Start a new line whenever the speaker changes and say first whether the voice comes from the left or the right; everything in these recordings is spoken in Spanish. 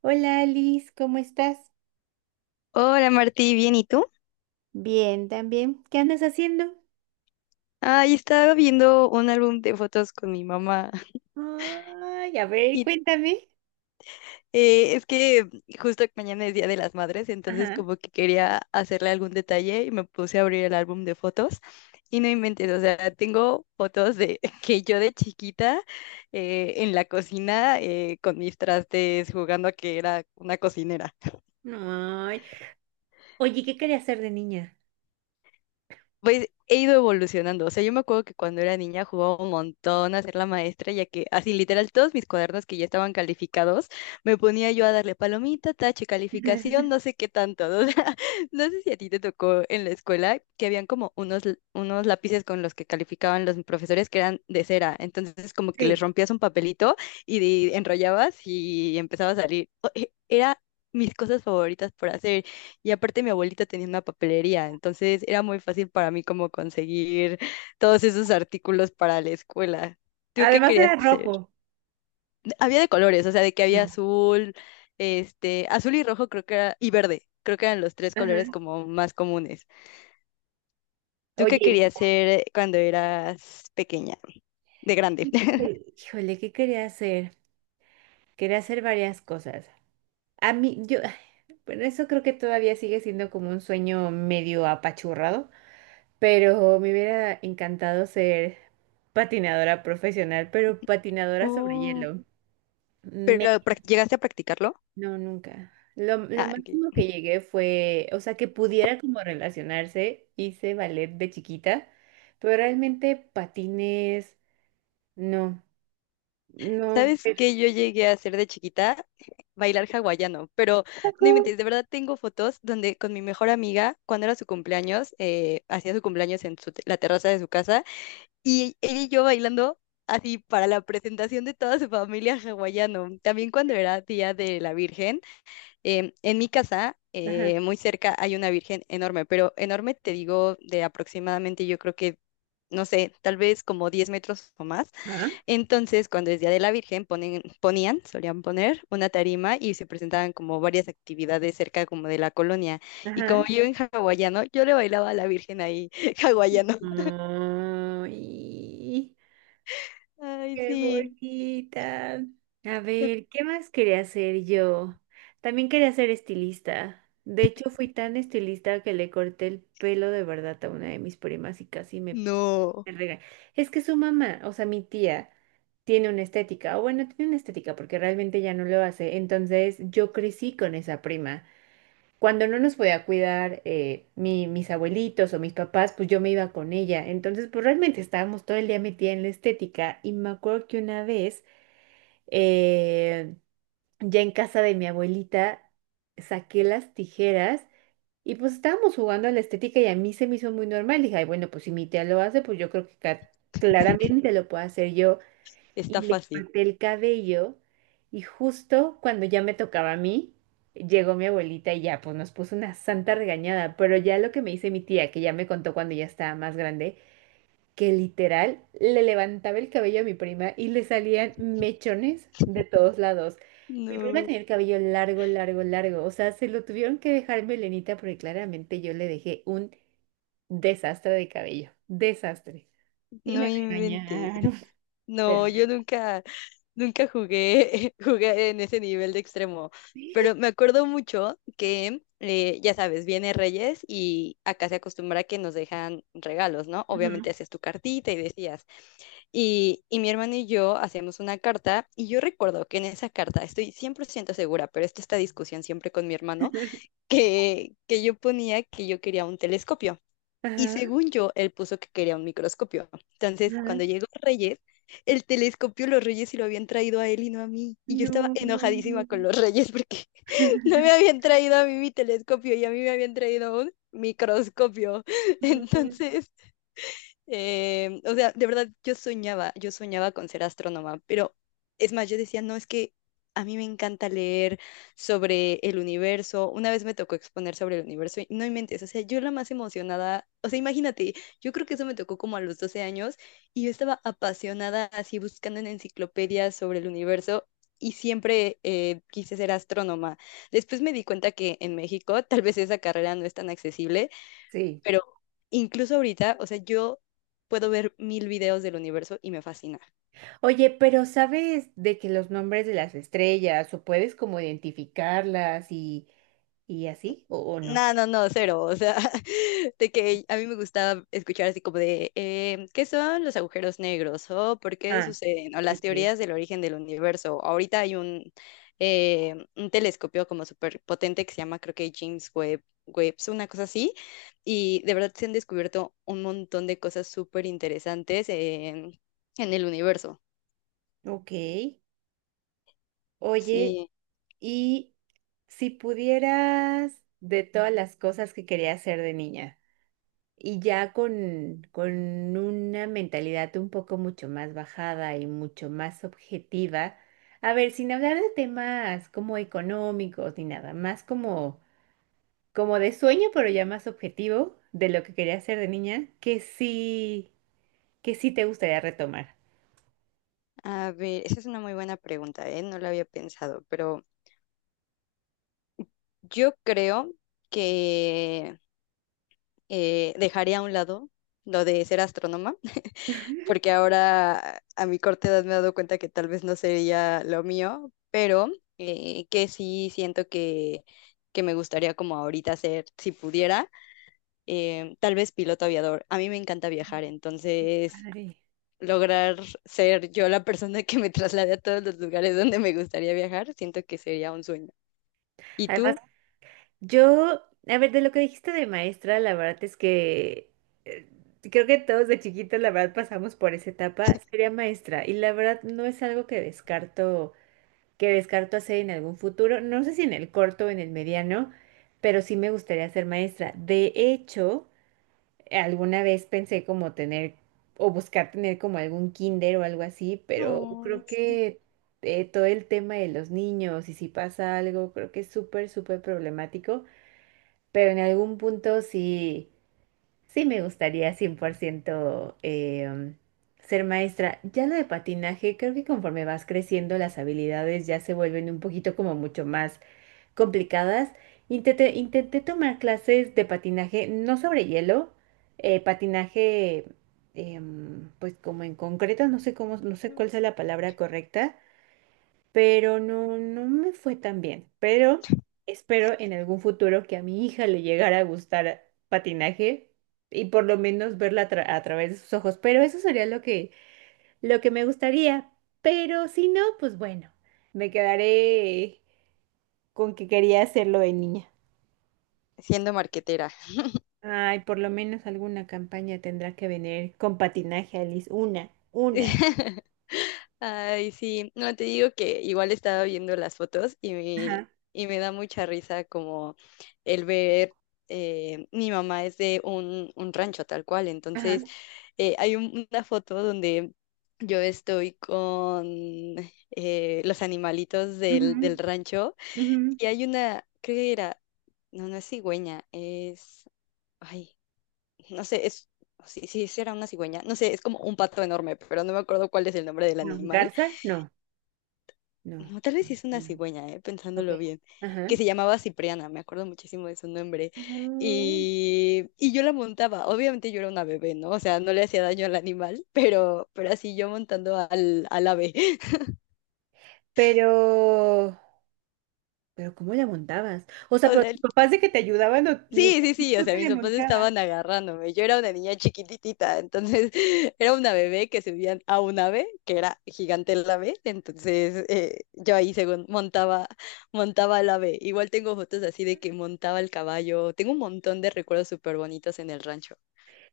right: Hola Alice, ¿cómo estás?
left: Hola Martí, ¿bien y tú?
right: Bien, también. ¿Qué andas haciendo?
left: Ay, estaba viendo un álbum de fotos con mi mamá
right: Ay, a ver,
left: y
right: cuéntame.
left: es que justo mañana es Día de las Madres, entonces
right: Ajá.
left: como que quería hacerle algún detalle y me puse a abrir el álbum de fotos y no inventes, o sea, tengo fotos de que yo de chiquita en la cocina con mis trastes jugando a que era una cocinera.
right: Ay. Oye, ¿qué quería hacer de niña?
left: Pues he ido evolucionando. O sea, yo me acuerdo que cuando era niña jugaba un montón a ser la maestra, ya que así literal todos mis cuadernos que ya estaban calificados, me ponía yo a darle palomita, tache, calificación, no sé qué tanto. O sea, no sé si a ti te tocó en la escuela que habían como unos, unos lápices con los que calificaban los profesores que eran de cera. Entonces, como que les
right: Sí,
left: rompías un papelito y enrollabas y empezaba a salir. Era mis cosas favoritas por hacer. Y aparte mi abuelita tenía una papelería, entonces era muy fácil para mí como conseguir todos esos artículos para la escuela. ¿Tú qué
right: además
left: querías
right: era
left: hacer?
right: rojo.
left: Había de colores, o sea, de que había
right: No.
left: azul, este, azul y rojo creo que era, y verde, creo que eran los tres colores
right: Ajá.
left: como más comunes. ¿Tú qué
right: Oye,
left: querías hacer cuando eras pequeña, de grande?
right: híjole, ¿qué quería hacer? Quería hacer varias cosas. A mí, yo, bueno, eso creo que todavía sigue siendo como un sueño medio apachurrado, pero me hubiera encantado ser patinadora profesional, pero patinadora sobre
left: Oh,
right: hielo. Me
left: pero ¿llegaste a practicarlo?
right: No, nunca. Lo
left: Ah,
right: máximo
left: ok.
right: que llegué fue, o sea, que pudiera como relacionarse, hice ballet de chiquita, pero realmente patines, no, no.
left: ¿Sabes qué yo llegué a hacer de chiquita? Bailar hawaiano, pero no inventes, de verdad tengo fotos donde con mi mejor amiga, cuando era su cumpleaños, hacía su cumpleaños en la terraza de su casa, y ella y yo bailando así para la presentación de toda su familia hawaiano. También cuando era Día de la Virgen, en mi casa,
right: Ajá,
left: muy cerca, hay una virgen enorme, pero enorme te digo de aproximadamente, yo creo que, no sé, tal vez como 10 metros o más.
right: ajá,
left: Entonces, cuando es Día de la Virgen, ponen, ponían, solían poner una tarima y se presentaban como varias actividades cerca como de la colonia. Y como
right: ajá.
left: yo en hawaiano, yo le bailaba a la Virgen ahí, hawaiano.
right: Ay,
left: Ay,
right: qué
left: sí.
right: bonita. A ver, ¿qué más quería hacer yo? También quería ser estilista. De hecho, fui tan estilista que le corté el pelo de verdad a una de mis primas y casi
left: No,
right: me rega- Es que su mamá, o sea, mi tía, tiene una estética, o bueno, tiene una estética porque realmente ya no lo hace. Entonces yo crecí con esa prima. Cuando no nos podía cuidar mis abuelitos o mis papás, pues yo me iba con ella. Entonces, pues realmente estábamos todo el día metida en la estética. Y me acuerdo que una vez, eh, ya en casa de mi abuelita, saqué las tijeras. Y pues estábamos jugando a la estética y a mí se me hizo muy normal. Dije, ay, bueno, pues si mi tía lo hace, pues yo creo que claramente lo puedo hacer yo.
left: está
right: Y le
left: fácil.
right: corté el cabello y justo cuando ya me tocaba a mí, llegó mi abuelita y ya, pues nos puso una santa regañada. Pero ya lo que me dice mi tía, que ya me contó cuando ya estaba más grande, que literal le levantaba el cabello a mi prima y le salían mechones de todos lados. Mi prima
left: No,
right: tenía el cabello largo, largo, largo. O sea, se lo tuvieron que dejar melenita porque claramente yo le dejé un desastre de cabello. Desastre. Y
left: no
right: me
left: inventes.
right: regañaron. Pero...
left: No, yo nunca. Nunca jugué, jugué en ese nivel de extremo, pero me acuerdo mucho que, ya sabes, viene Reyes y acá se acostumbra que nos dejan regalos, ¿no? Obviamente
right: bueno.
left: hacías tu cartita y decías. Y mi hermano y yo hacíamos una carta y yo recuerdo que en esa carta, estoy 100% segura, pero esto esta discusión siempre con mi hermano,
right: Ujú.
left: que yo ponía que yo quería un telescopio. Y
right: Ajá,
left: según yo, él puso que quería un microscopio. Entonces,
right: ajá,
left: cuando llegó Reyes, el telescopio los Reyes se lo habían traído a él y no a mí. Y yo estaba
right: no.
left: enojadísima con los Reyes porque no me habían traído a mí mi telescopio y a mí me habían traído un microscopio. Entonces, o sea, de verdad, yo soñaba con ser astrónoma, pero es más, yo decía, no, es que a mí me encanta leer sobre el universo. Una vez me tocó exponer sobre el universo y no inventes, o sea, yo la más emocionada, o sea, imagínate, yo creo que eso me tocó como a los 12 años y yo estaba apasionada así buscando en enciclopedias sobre el universo. Y siempre quise ser astrónoma. Después me di cuenta que en México tal vez esa carrera no es tan accesible,
right: Sí.
left: pero incluso ahorita, o sea, yo puedo ver mil videos del universo y me fascina.
right: Oye, pero ¿sabes de que los nombres de las estrellas o puedes como identificarlas y así o no?
left: No, no, no, cero. O sea, de que a mí me gustaba escuchar así como de, ¿qué son los agujeros negros? ¿O por qué
right: Ah,
left: suceden? O las
right: ok.
left: teorías del origen del universo. Ahorita hay un telescopio como súper potente que se llama, creo que James Webb, Webb, una cosa así. Y de verdad se han descubierto un montón de cosas súper interesantes en el universo.
right: Ok. Oye,
left: Sí,
right: y si pudieras de todas las cosas que querías hacer de niña, y ya con una mentalidad un poco mucho más bajada y mucho más objetiva, a ver, sin hablar de temas como económicos ni nada, más como, como de sueño, pero ya más objetivo de lo que querías hacer de niña, que sí te gustaría retomar.
left: a ver, esa es una muy buena pregunta, ¿eh? No la había pensado, pero yo creo que dejaría a un lado lo de ser astrónoma, porque ahora a mi corta edad me he dado cuenta que tal vez no sería lo mío, pero que sí siento que me gustaría como ahorita ser, si pudiera, tal vez piloto aviador. A mí me encanta viajar,
right: Qué
left: entonces
right: padre.
left: lograr ser yo la persona que me traslade a todos los lugares donde me gustaría viajar, siento que sería un sueño. ¿Y
right: Además
left: tú?
right: Yo, a ver, de lo que dijiste de maestra, la verdad es que eh, creo que todos de chiquitos, la verdad, pasamos por esa etapa, sería maestra. Y la verdad no es algo que descarto hacer en algún futuro, no sé si en el corto o en el mediano, pero sí me gustaría ser maestra. De hecho, alguna vez pensé como tener o buscar tener como algún kinder o algo así, pero
left: Ay,
right: creo
left: sí.
right: que todo el tema de los niños y si pasa algo, creo que es súper, súper problemático. Pero en algún punto sí, sí me gustaría 100% ser maestra. Ya lo de patinaje, creo que conforme vas creciendo, las habilidades ya se vuelven un poquito como mucho más complicadas. Intenté tomar clases de patinaje, no sobre hielo, patinaje, pues como en concreto, no sé cómo, no sé cuál sea la palabra correcta, pero no, no me fue tan bien. Pero espero en algún futuro que a mi hija le llegara a gustar patinaje y por lo menos verla a, a través de sus ojos. Pero eso sería lo que me gustaría. Pero si no, pues bueno, me quedaré con que quería hacerlo de niña.
left: ¿Siendo marquetera?
right: Ay, por lo menos alguna campaña tendrá que venir con patinaje, Alice. Una, una.
left: Ay, sí, no te digo que igual estaba viendo las fotos
right: Ajá,
left: y me da mucha risa como el ver, mi mamá es de un rancho tal cual,
right: ajá.
left: entonces hay una foto donde yo estoy con los animalitos del,
right: Ujú,
left: del rancho
right: ujú.
left: y hay una, creo que era, no, no es cigüeña, es... Ay, no sé, es, si, si era una cigüeña, no sé, es como un pato enorme, pero no me acuerdo cuál es el nombre del
right: No,
left: animal.
right: Garza, no, no.
left: No, tal vez
right: No,
left: sí es una
right: no.
left: cigüeña,
right: Ok.
left: pensándolo bien, que
right: Ajá.
left: se llamaba Cipriana, me acuerdo muchísimo de su nombre.
right: Mm.
left: Y yo la montaba, obviamente yo era una bebé, ¿no? O sea, no le hacía daño al animal, pero así yo montando al, al ave.
right: Pero, pero ¿cómo le montabas? O sea,
left: O
right: pero
left: sea,
right: tus papás de que te ayudaban o
left: sí, sí,
right: literalmente
left: sí, o
right: tú
left: sea,
right: te
left: mis
right: le
left: papás
right: montabas.
left: estaban agarrándome. Yo era una niña chiquititita, entonces era una bebé que subían a un ave, que era gigante el ave, entonces yo ahí según montaba, montaba el ave. Igual tengo fotos así de que montaba el caballo. Tengo un montón de recuerdos súper bonitos en el rancho.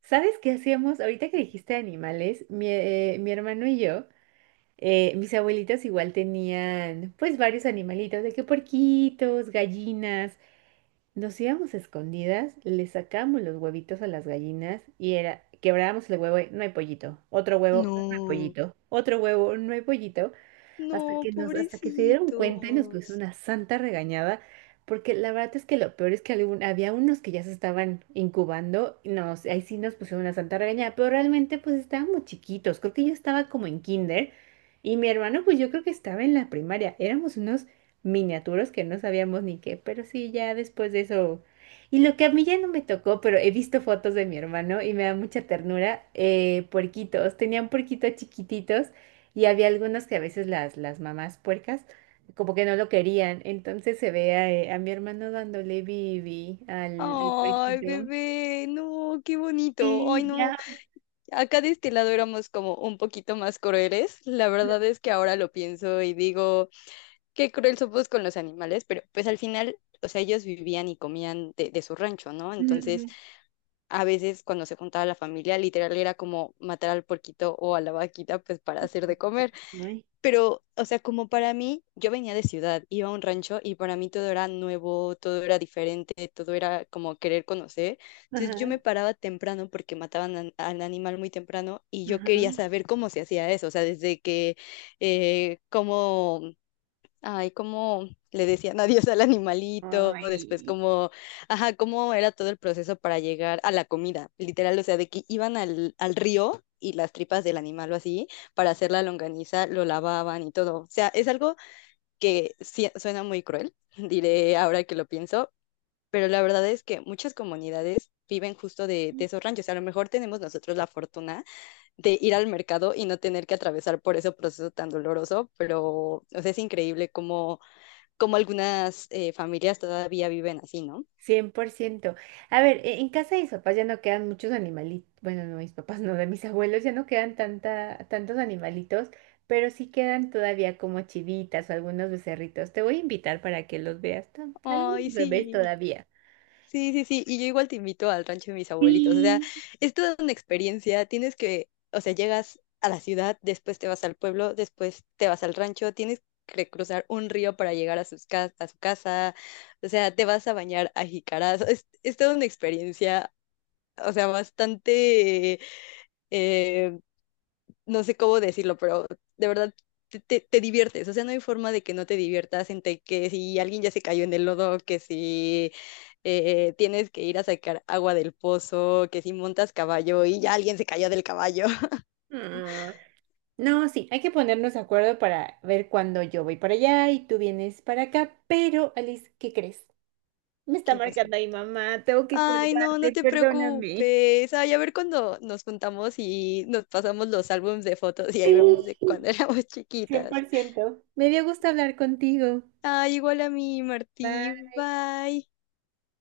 right: ¿Sabes qué hacíamos? Ahorita que dijiste animales, mi hermano y yo, mis abuelitas igual tenían pues varios animalitos, de que porquitos, gallinas. Nos íbamos a escondidas, le sacábamos los huevitos a las gallinas y era, quebrábamos el huevo, y, no hay pollito, otro huevo, no hay
left: No,
right: pollito, otro huevo, no hay pollito. Hasta
left: no,
right: que nos, hasta que se dieron cuenta y nos puso
left: pobrecitos.
right: una santa regañada, porque la verdad es que lo peor es que había unos que ya se estaban incubando, y nos, ahí sí nos pusieron una santa regañada, pero realmente pues estábamos chiquitos, creo que yo estaba como en kinder y mi hermano pues yo creo que estaba en la primaria, éramos unos miniaturos que no sabíamos ni qué, pero sí, ya después de eso... Y lo que a mí ya no me tocó, pero he visto fotos de mi hermano y me da mucha ternura, puerquitos. Tenían puerquitos chiquititos y había algunas que a veces las mamás puercas como que no lo querían. Entonces se ve a mi hermano dándole bibi al... El
left: Ay,
right: puerquito.
left: bebé, no, qué bonito. Ay,
right: Sí,
left: no.
right: ya.
left: A cada destilado éramos como un poquito más crueles. La verdad es que ahora lo pienso y digo, qué cruel somos con los animales, pero pues al final, o sea, ellos vivían y comían de su rancho, ¿no? Entonces,
right: Ujú,
left: a veces cuando se juntaba la familia, literal era como matar al porquito o a la vaquita, pues para hacer de comer.
right: ujú. Ay,
left: Pero, o sea, como para mí, yo venía de ciudad, iba a un rancho y para mí todo era nuevo, todo era diferente, todo era como querer conocer. Entonces yo
right: ajá,
left: me paraba temprano porque mataban al animal muy temprano y yo
right: ajá,
left: quería saber cómo se hacía eso, o sea, desde que, cómo, ay, cómo le decían adiós al animalito, después
right: ay.
left: cómo, ajá, cómo era todo el proceso para llegar a la comida, literal, o sea, de que iban al, al río y las tripas del animal o así, para hacer la longaniza, lo lavaban y todo. O sea, es algo que sí suena muy cruel, diré ahora que lo pienso, pero la verdad es que muchas comunidades viven justo de esos ranchos. A lo mejor tenemos nosotros la fortuna de ir al mercado y no tener que atravesar por ese proceso tan doloroso, pero, o sea, es increíble cómo como algunas familias todavía viven así, ¿no?
right: Cien por ciento. A ver, en casa de mis papás ya no quedan muchos animalitos, bueno, no, mis papás no, de mis abuelos ya no quedan tanta, tantos animalitos, pero sí quedan todavía como chivitas o algunos becerritos. Te voy a invitar para que los veas, algunos
left: Ay,
right: bebés
left: sí,
right: todavía.
left: sí, sí, sí. Y yo igual te invito al rancho de mis abuelitos. O sea,
right: Sí.
left: es toda una experiencia. Tienes que, o sea, llegas a la ciudad, después te vas al pueblo, después te vas al rancho, tienes que cruzar un río para llegar a, a su casa. O sea, te vas a bañar a jicaras. Es toda una experiencia. O sea, bastante eh, no sé cómo decirlo, pero de verdad te, te diviertes. O sea, no hay forma de que no te diviertas entre que si alguien ya se cayó en el lodo, que si tienes que ir a sacar agua del pozo, que si montas caballo y ya alguien se cayó del caballo.
right: Ah, no, sí, hay que ponernos de acuerdo para ver cuándo yo voy para allá y tú vienes para acá. Pero, Alice, ¿qué crees? Me está
left: ¿Qué pasó?
right: marcando ahí, mamá. Tengo que
left: Ay, no, no
right: colgarte,
left: te
right: perdóname.
left: preocupes. Ay, a ver cuando nos juntamos y nos pasamos los álbumes de fotos y ahí
right: Sí,
left: vemos de cuando éramos
right: cien por
left: chiquitas.
right: ciento. Me dio gusto hablar contigo.
left: Ay, igual a mí, Martí.
right: Bye.
left: Bye.